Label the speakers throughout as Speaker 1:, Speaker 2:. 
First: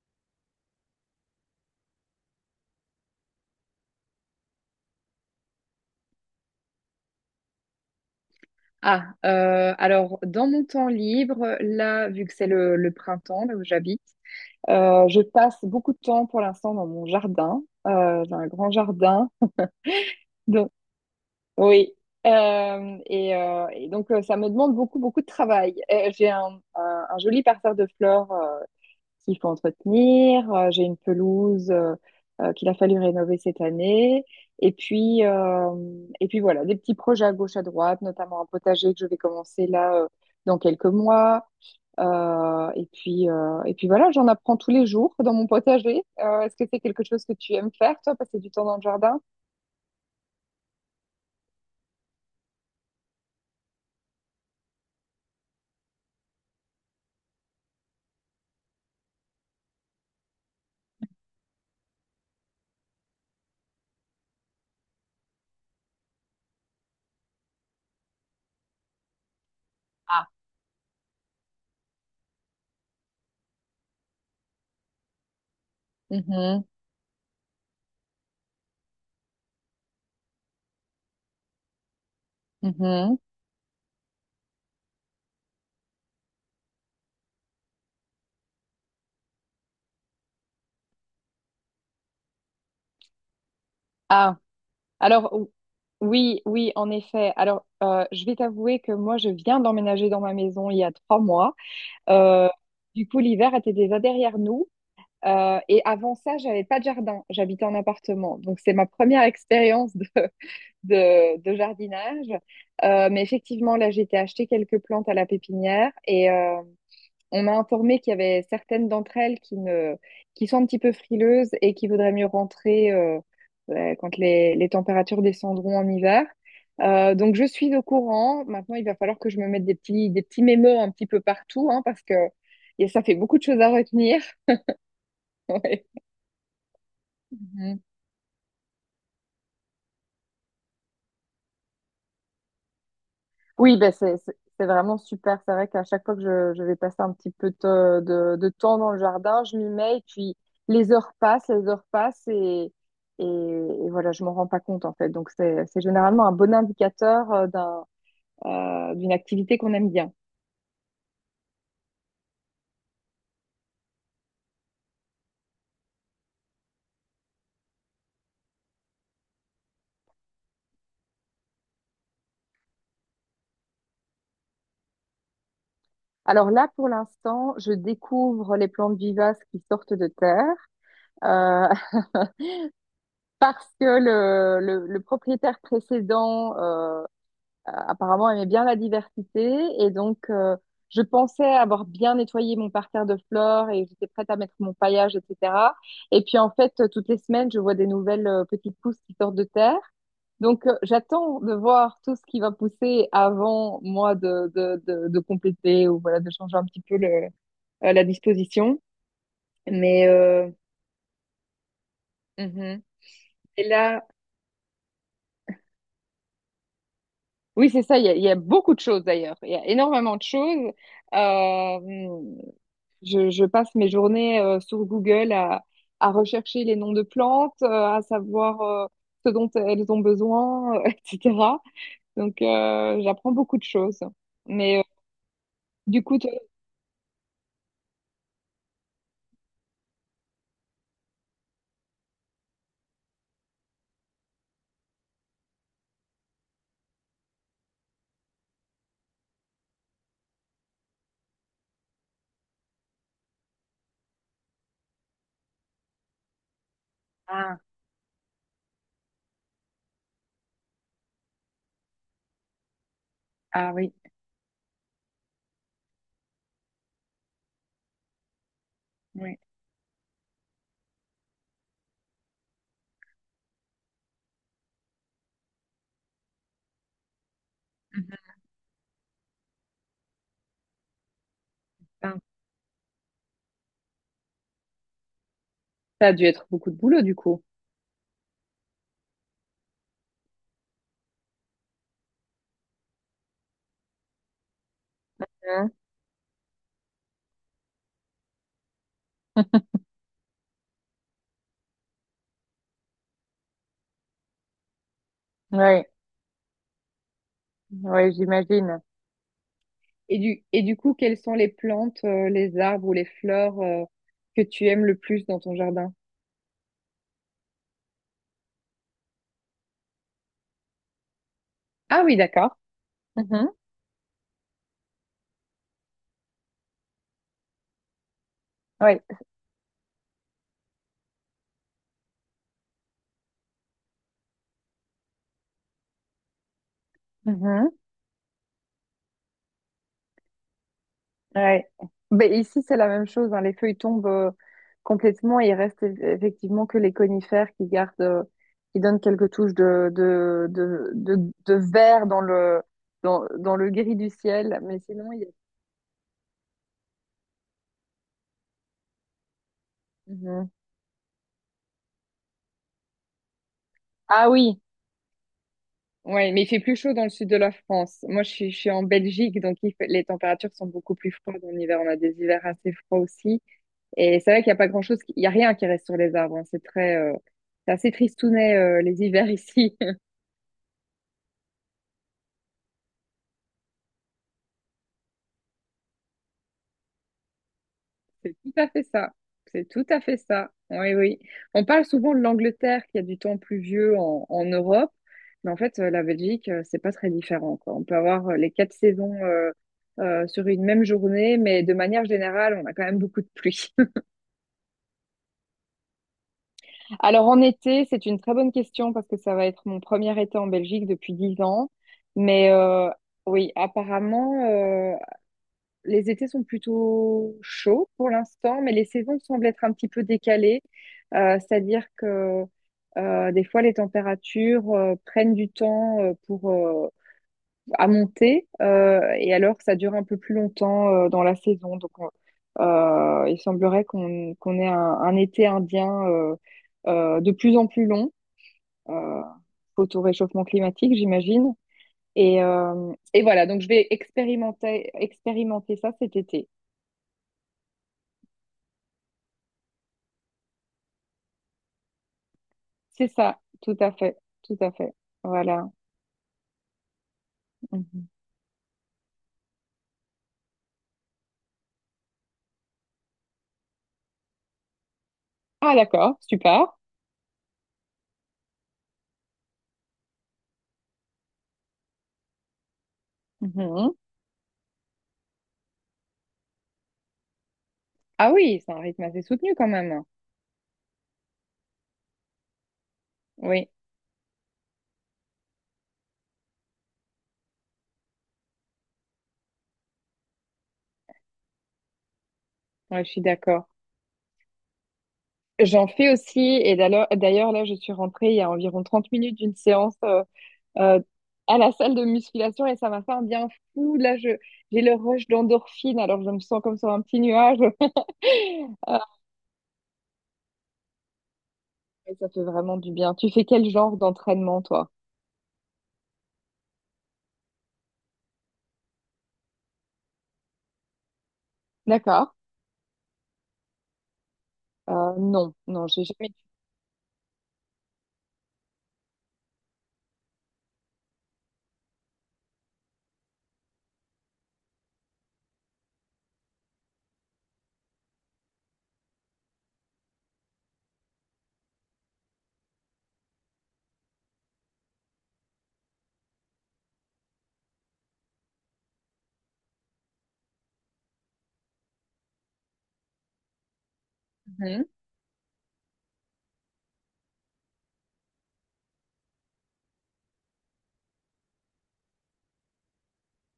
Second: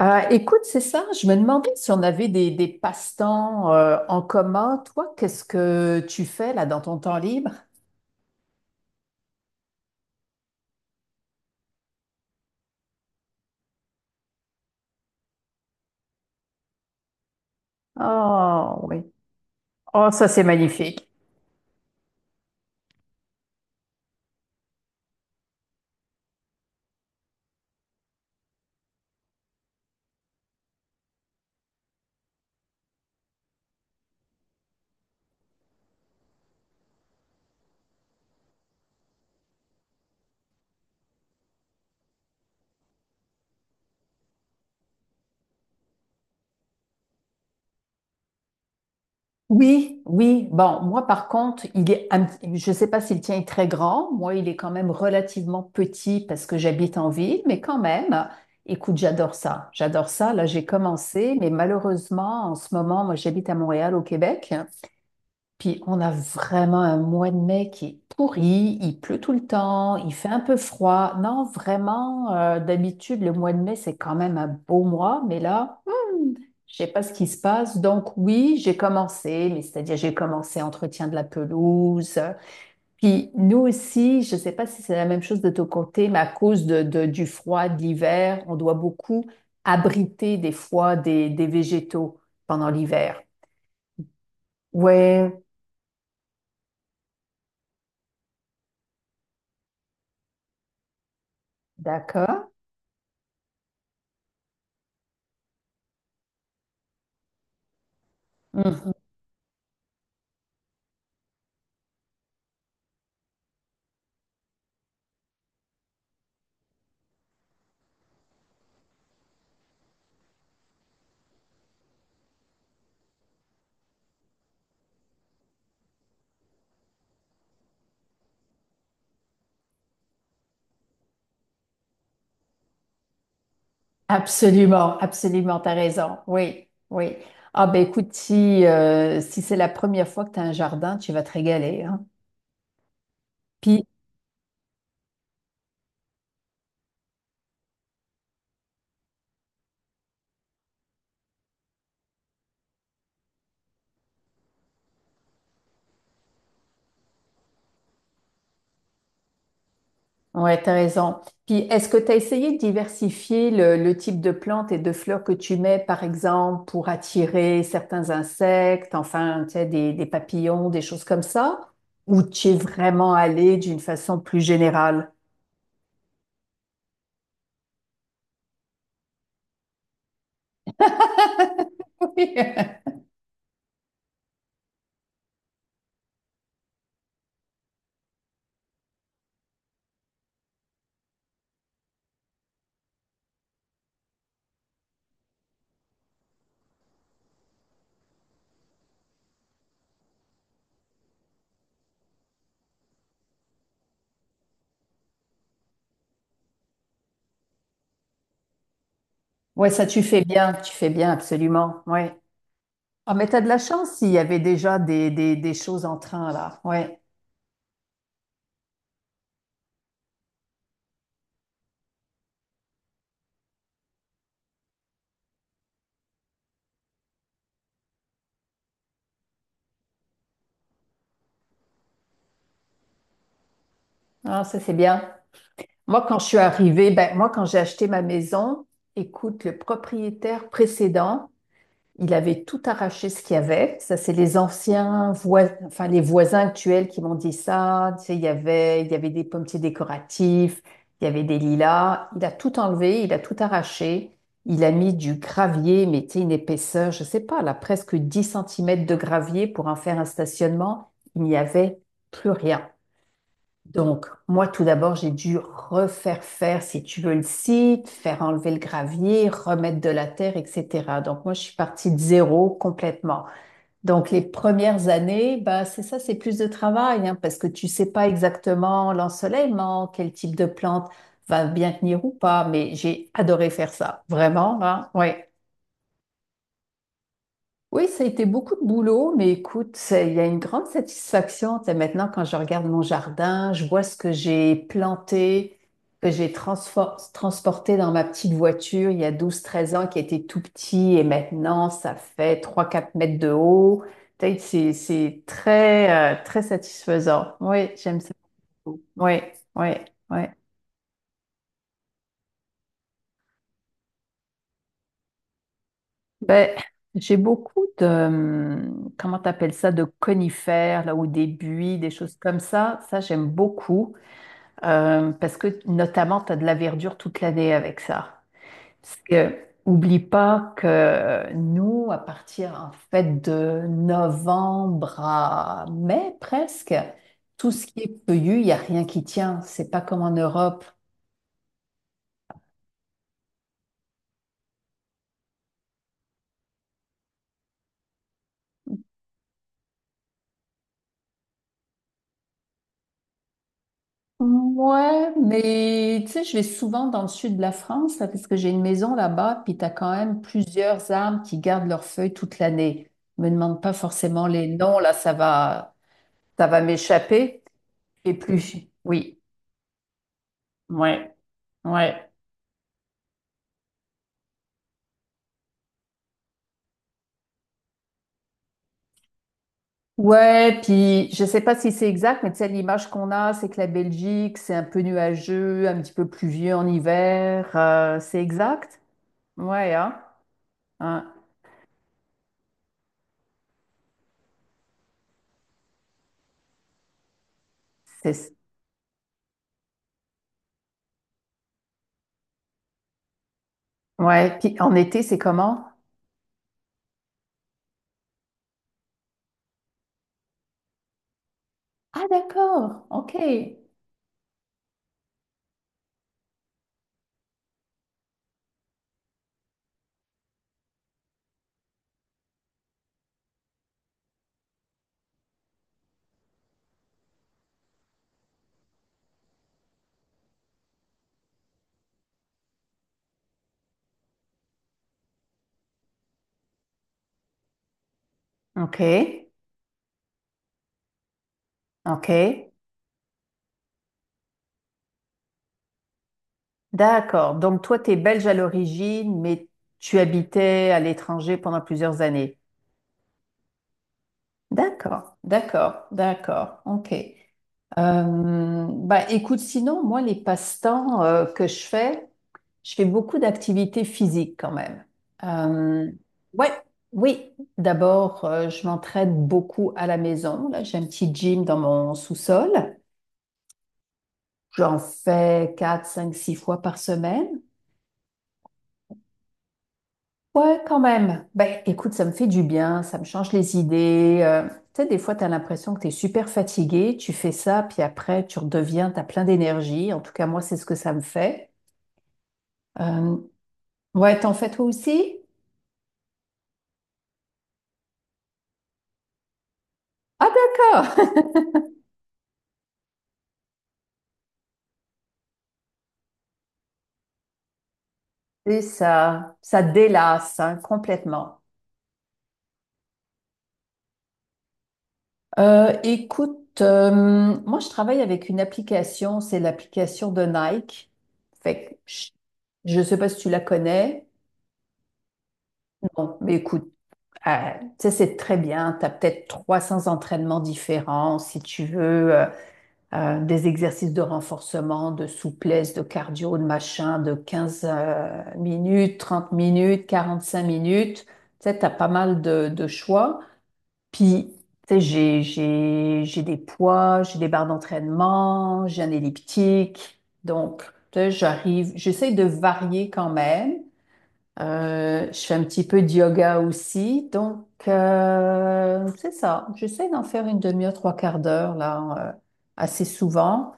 Speaker 1: Écoute, c'est ça. Je me demandais si on avait des passe-temps en commun. Toi, qu'est-ce que tu fais là dans ton temps libre?
Speaker 2: Ah, alors dans mon temps libre, là, vu que c'est le printemps, là où j'habite, je passe beaucoup de temps pour l'instant dans mon jardin. J'ai un grand
Speaker 1: Oh oui.
Speaker 2: jardin.
Speaker 1: Oh, ça c'est
Speaker 2: Donc,
Speaker 1: magnifique.
Speaker 2: oui. Et donc, ça me demande beaucoup, beaucoup de travail. J'ai un joli parterre de fleurs qu'il faut entretenir. J'ai une pelouse qu'il a fallu rénover cette année. Et puis, euh, et puis voilà, des petits projets à gauche, à droite, notamment un potager que je vais commencer là dans quelques mois. Et puis voilà, j'en apprends tous les jours dans mon potager. Est-ce que c'est quelque chose que tu aimes faire, toi, passer du temps dans le jardin?
Speaker 1: Oui, oui. Bon, moi par contre, il est un petit- je ne sais pas si le tien est très grand. Moi, il est quand même relativement petit parce que j'habite en ville, mais quand même, écoute, j'adore ça. J'adore ça. Là, j'ai commencé, mais malheureusement, en ce moment, moi j'habite à Montréal, au Québec. Puis on a vraiment un mois de mai qui est pourri, il pleut tout le temps, il
Speaker 2: Ah,
Speaker 1: fait un peu froid. Non, vraiment, d'habitude, le mois de mai, c'est quand même un beau mois, mais là,
Speaker 2: mhm,
Speaker 1: je sais pas ce qui se passe. Donc oui, j'ai commencé, mais c'est-à-dire j'ai commencé entretien de la pelouse.
Speaker 2: mhm.
Speaker 1: Puis nous aussi, je sais pas si c'est la même chose de ton côté, mais à cause du froid, de l'hiver, on doit beaucoup abriter des fois des végétaux pendant l'hiver.
Speaker 2: Ah, alors
Speaker 1: Ouais,
Speaker 2: oui, oui, en effet. Alors, je vais t'avouer que moi, je viens d'emménager dans ma maison il y a 3 mois. Euh,
Speaker 1: d'accord.
Speaker 2: du coup, l'hiver était déjà derrière nous. Et avant ça, j'avais pas de jardin. J'habitais en appartement. Donc, c'est ma
Speaker 1: Mmh.
Speaker 2: première expérience de, de jardinage. Mais effectivement, là, j'ai été acheter quelques plantes à la pépinière. On m'a informé qu'il y avait certaines d'entre elles qui ne, qui sont un petit peu frileuses et qui voudraient mieux rentrer quand les températures descendront en hiver. Donc je suis au courant. Maintenant, il va falloir que je me mette des petits mémos un petit peu partout, hein, parce que et ça fait beaucoup de choses à retenir.
Speaker 1: Absolument, absolument, t'as raison. Oui, oui. Ah
Speaker 2: Ouais.
Speaker 1: ben écoute, si c'est la première fois que tu as un jardin, tu vas te régaler, hein.
Speaker 2: Oui,
Speaker 1: Puis,
Speaker 2: ben c'est vraiment super. C'est vrai qu'à chaque fois que je vais passer un petit peu de temps dans le jardin, je m'y mets et puis les heures passent et voilà, je m'en rends pas compte en fait. Donc c'est généralement un bon indicateur d'une activité qu'on aime bien.
Speaker 1: ouais, t'as raison. Puis, est-ce que tu as essayé de diversifier le type de plantes et de fleurs que tu mets, par exemple, pour attirer certains insectes, enfin, tu sais, des papillons, des choses comme ça? Ou tu es vraiment allé d'une façon plus générale?
Speaker 2: Alors là, pour l'instant, je découvre les plantes vivaces qui sortent de terre euh, parce que le propriétaire précédent apparemment aimait bien la diversité. Et donc, je pensais avoir bien nettoyé mon parterre de fleurs et j'étais prête à mettre mon paillage, etc. Et puis, en fait, toutes les semaines, je vois des nouvelles petites pousses qui sortent de terre. Donc, j'attends de voir tout ce qui va pousser avant, moi, de compléter ou voilà, de changer un petit peu la disposition.
Speaker 1: Ouais, ça,
Speaker 2: Mais
Speaker 1: tu fais bien, absolument. Ouais.
Speaker 2: mhm.
Speaker 1: Ah, mais t'as de la
Speaker 2: Et
Speaker 1: chance
Speaker 2: là,
Speaker 1: s'il y avait déjà des choses en train, là. Ouais.
Speaker 2: oui, c'est ça, il y a beaucoup de choses d'ailleurs. Il y a énormément de choses. Euh, je passe mes journées sur Google à rechercher les noms de plantes, à savoir ce dont elles ont besoin, etc. Donc, j'apprends beaucoup de choses.
Speaker 1: Ah, ça, c'est
Speaker 2: Mais
Speaker 1: bien.
Speaker 2: du
Speaker 1: Moi,
Speaker 2: coup,
Speaker 1: quand je
Speaker 2: toi.
Speaker 1: suis arrivée, ben, moi, quand j'ai acheté ma maison, écoute, le propriétaire précédent, il avait tout arraché ce qu'il y avait. Ça, c'est les anciens voisins, enfin les voisins actuels qui m'ont dit ça. Tu sais, il y avait des pommiers décoratifs, il y avait des lilas. Il a tout enlevé, il a tout arraché. Il a mis du gravier, mais tu sais, une épaisseur, je sais pas, là,
Speaker 2: Ah,
Speaker 1: presque 10 centimètres de gravier pour en faire un stationnement. Il n'y avait plus rien.
Speaker 2: ah oui,
Speaker 1: Donc, moi, tout d'abord, j'ai dû refaire faire, si tu veux, le site, faire enlever le gravier,
Speaker 2: oui.
Speaker 1: remettre de la terre, etc. Donc, moi, je suis partie de zéro complètement. Donc, les premières années, bah, c'est ça, c'est plus de travail, hein, parce que tu sais pas
Speaker 2: Mhm.
Speaker 1: exactement l'ensoleillement, quel type de plante va bien tenir ou
Speaker 2: Ah,
Speaker 1: pas, mais j'ai adoré faire ça, vraiment, hein, oui.
Speaker 2: ça a dû être beaucoup de boulot du coup.
Speaker 1: Oui, ça a été beaucoup de boulot, mais écoute, il y a une grande satisfaction. Tu sais, maintenant, quand je regarde mon jardin, je vois ce que j'ai planté,
Speaker 2: Hein.
Speaker 1: que j'ai transporté dans ma petite voiture il y a douze, treize ans, qui était tout petit, et maintenant, ça fait 3, 4 mètres de haut. Tu sais, c'est
Speaker 2: Ouais,
Speaker 1: très, très satisfaisant. Oui, j'aime
Speaker 2: ouais,
Speaker 1: ça
Speaker 2: j'imagine.
Speaker 1: beaucoup. Oui, oui, oui.
Speaker 2: Et du coup, quelles sont les plantes, les arbres ou les fleurs, que tu aimes le plus dans ton jardin?
Speaker 1: Ben, j'ai beaucoup de, comment t'appelles ça, de conifères, là, ou des buis, des
Speaker 2: Ah oui,
Speaker 1: choses comme
Speaker 2: d'accord.
Speaker 1: ça. Ça, j'aime
Speaker 2: Mhm.
Speaker 1: beaucoup parce que notamment, tu as de la verdure toute l'année avec ça. Parce
Speaker 2: Ouais.
Speaker 1: que, oublie pas que nous, à partir en fait de novembre à mai presque, tout ce qui
Speaker 2: Mhm.
Speaker 1: est feuillu, il n'y a rien qui tient. C'est pas comme en Europe.
Speaker 2: Ouais. Ben, ici, c'est la même chose, hein. Les feuilles tombent complètement et il reste effectivement que les conifères qui donnent quelques touches de vert dans le gris du ciel. Mais sinon,
Speaker 1: Ouais,
Speaker 2: il y a...
Speaker 1: mais tu sais, je vais souvent dans le sud de la France, là, parce que j'ai une maison là-bas, puis t'as quand même
Speaker 2: Mhm.
Speaker 1: plusieurs arbres qui gardent leurs feuilles toute l'année. Me demande pas forcément
Speaker 2: Ah
Speaker 1: les
Speaker 2: oui,
Speaker 1: noms, là,
Speaker 2: ouais, mais
Speaker 1: ça
Speaker 2: il fait
Speaker 1: va
Speaker 2: plus chaud dans le sud de
Speaker 1: m'échapper.
Speaker 2: la France.
Speaker 1: Et
Speaker 2: Moi, je suis, je
Speaker 1: puis,
Speaker 2: suis en
Speaker 1: oui,
Speaker 2: Belgique, donc les températures sont beaucoup plus
Speaker 1: ouais,
Speaker 2: froides en hiver. On a
Speaker 1: ouais.
Speaker 2: des hivers assez froids aussi. Et c'est vrai qu'il n'y a pas grand-chose, il n'y a rien qui reste sur les arbres, hein. C'est assez tristounet, les hivers ici.
Speaker 1: Ouais, puis je sais pas si c'est exact, mais tu sais, l'image qu'on a, c'est que la Belgique, c'est un peu nuageux, un petit peu pluvieux en hiver. C'est
Speaker 2: C'est tout à
Speaker 1: exact?
Speaker 2: fait ça. C'est
Speaker 1: Ouais,
Speaker 2: tout
Speaker 1: hein?
Speaker 2: à fait ça. Oui,
Speaker 1: Hein,
Speaker 2: oui. On parle souvent de l'Angleterre qui a du temps pluvieux en Europe, mais en fait, la Belgique, c'est pas très différent, quoi. On peut avoir
Speaker 1: c'est,
Speaker 2: les quatre saisons sur une même journée, mais de manière générale, on a quand même beaucoup de pluie.
Speaker 1: ouais, puis en été, c'est comment?
Speaker 2: Alors en été, c'est une très bonne question parce que ça va être mon premier été en Belgique depuis 10 ans.
Speaker 1: Ah,
Speaker 2: Mais
Speaker 1: d'accord. OK.
Speaker 2: oui, apparemment, les étés sont plutôt chauds pour l'instant, mais les saisons semblent être un petit peu décalées. C'est-à-dire que des fois, les températures prennent du temps pour à monter, et alors ça dure un peu plus longtemps dans la saison. Donc, il semblerait qu'on ait un été indien de plus en plus long, euh,
Speaker 1: OK.
Speaker 2: faute au réchauffement climatique, j'imagine.
Speaker 1: OK.
Speaker 2: Et voilà, donc je vais expérimenter ça cet été.
Speaker 1: D'accord. Donc, toi, tu es belge à l'origine, mais tu habitais à l'étranger pendant plusieurs années.
Speaker 2: C'est ça, tout à fait, tout à fait.
Speaker 1: D'accord.
Speaker 2: Voilà.
Speaker 1: D'accord. D'accord. OK.
Speaker 2: Mhm.
Speaker 1: Écoute, sinon, moi, les passe-temps que je fais beaucoup d'activités physiques quand même.
Speaker 2: Ah,
Speaker 1: Euh,
Speaker 2: d'accord,
Speaker 1: ouais,
Speaker 2: super.
Speaker 1: oui. D'abord, je m'entraîne beaucoup à la maison. Là, j'ai un petit gym dans mon sous-sol.
Speaker 2: Mhm.
Speaker 1: J'en fais 4, 5, 6 fois par semaine.
Speaker 2: Ah oui, c'est un rythme assez soutenu quand même.
Speaker 1: Ouais, quand même. Ben, écoute, ça me fait du bien, ça me change les
Speaker 2: Oui,
Speaker 1: idées. Tu sais, des fois, tu as l'impression que tu es super fatigué, tu fais ça, puis après, tu redeviens, tu as plein d'énergie. En tout cas, moi, c'est ce que ça me fait.
Speaker 2: ouais, je
Speaker 1: Euh,
Speaker 2: suis d'accord.
Speaker 1: ouais, t'en fais toi aussi?
Speaker 2: J'en fais aussi, et d'ailleurs, là, je suis rentrée il y a environ 30 minutes d'une séance
Speaker 1: Ah,
Speaker 2: euh,
Speaker 1: d'accord.
Speaker 2: à la salle de musculation et ça m'a fait un bien fou. Là, j'ai le rush d'endorphine, alors je me sens comme sur un petit nuage.
Speaker 1: Et
Speaker 2: Ah,
Speaker 1: ça délasse, hein, complètement.
Speaker 2: mais ça fait vraiment du bien. Tu fais quel genre d'entraînement, toi?
Speaker 1: Euh, écoute, euh, moi, je travaille avec une application, c'est l'application de Nike. Fait que
Speaker 2: D'accord.
Speaker 1: je ne sais pas si tu la connais.
Speaker 2: Non, non, j'ai
Speaker 1: Bon,
Speaker 2: jamais.
Speaker 1: mais écoute, euh, tu sais, c'est très bien. Tu as peut-être 300 entraînements différents si tu veux, des exercices de renforcement, de souplesse, de cardio, de machin, de 15 minutes, 30 minutes, 45 minutes. Tu sais, tu as pas mal de choix. Puis, tu sais, j'ai des poids, j'ai des barres d'entraînement, j'ai un elliptique. Donc, tu sais, j'arrive, j'essaie de varier quand même.
Speaker 2: Mhm,
Speaker 1: Je fais un petit peu de yoga aussi. Donc, c'est ça. J'essaie d'en faire une demi-heure, trois quarts d'heure, là, assez souvent.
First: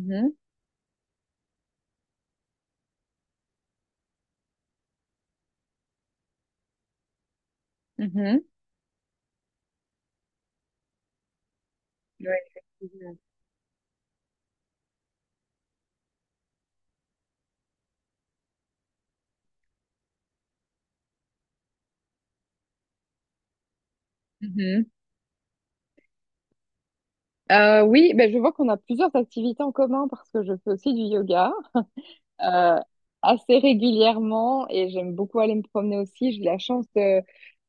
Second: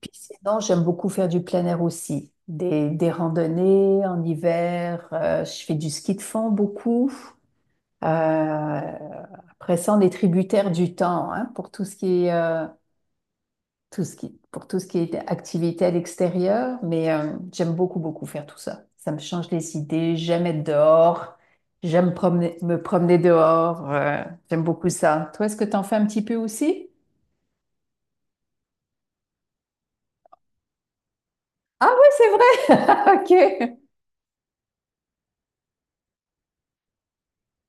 Speaker 1: Puis sinon, j'aime beaucoup faire du plein air aussi. Des randonnées en hiver. Je fais du ski de fond beaucoup.
Speaker 2: mhm.
Speaker 1: Euh, après ça, on est tributaire du temps, hein, pour tout ce qui est
Speaker 2: Ouais, effectivement.
Speaker 1: pour tout ce qui est activité à l'extérieur, mais j'aime beaucoup, beaucoup faire tout ça. Ça me change les idées, j'aime être dehors, me promener dehors, j'aime
Speaker 2: Mhm.
Speaker 1: beaucoup ça. Toi, est-ce que t'en fais un petit peu aussi?
Speaker 2: Oui, ben je vois qu'on a plusieurs activités en commun parce que je fais aussi du yoga
Speaker 1: Ah oui, c'est
Speaker 2: euh,
Speaker 1: vrai!
Speaker 2: assez
Speaker 1: Ok.
Speaker 2: régulièrement et j'aime beaucoup aller me promener aussi. J'ai la chance de,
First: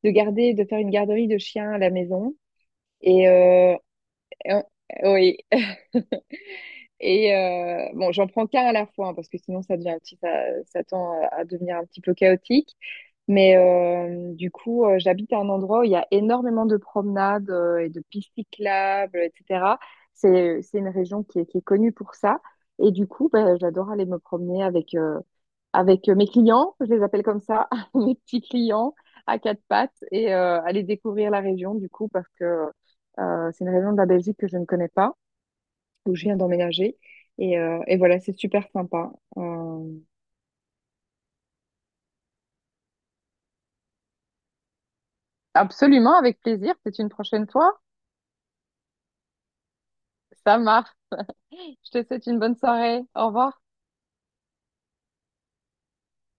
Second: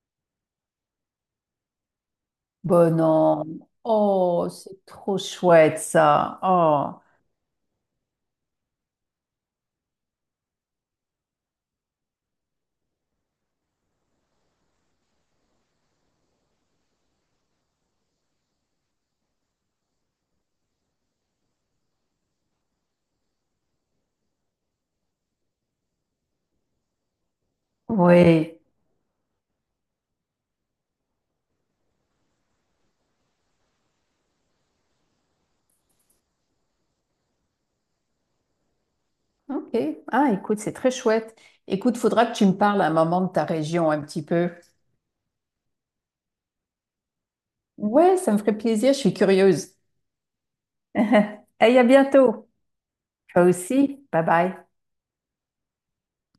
Speaker 2: de garder, de faire une garderie de chiens à la maison.
Speaker 1: Bon,
Speaker 2: Et
Speaker 1: non. Oh,
Speaker 2: euh,
Speaker 1: c'est trop
Speaker 2: oui.
Speaker 1: chouette ça. Oh,
Speaker 2: Et bon, j'en prends qu'un à la fois, hein, parce que sinon ça devient un petit, ça tend à devenir un petit peu chaotique. Mais du coup, j'habite à un endroit où il y a énormément de promenades et de pistes cyclables, etc. C'est une région qui est connue pour ça. Et du coup, ben, j'adore aller me promener avec mes clients, je les appelle comme ça, mes petits
Speaker 1: oui.
Speaker 2: clients à quatre pattes, et aller découvrir la région, du coup, parce que c'est une région de la Belgique que je ne connais pas où je viens d'emménager. Et voilà, c'est super sympa.
Speaker 1: Ok.
Speaker 2: Euh,
Speaker 1: Ah, écoute, c'est très chouette. Écoute, faudra que tu me parles à un moment de ta région un petit peu.
Speaker 2: Absolument, avec plaisir. C'est une prochaine fois.
Speaker 1: Ouais, ça me ferait plaisir, je suis curieuse.
Speaker 2: Ça marche.
Speaker 1: Et à
Speaker 2: Je te souhaite une
Speaker 1: bientôt.
Speaker 2: bonne soirée. Au
Speaker 1: Toi
Speaker 2: revoir.
Speaker 1: aussi. Bye bye.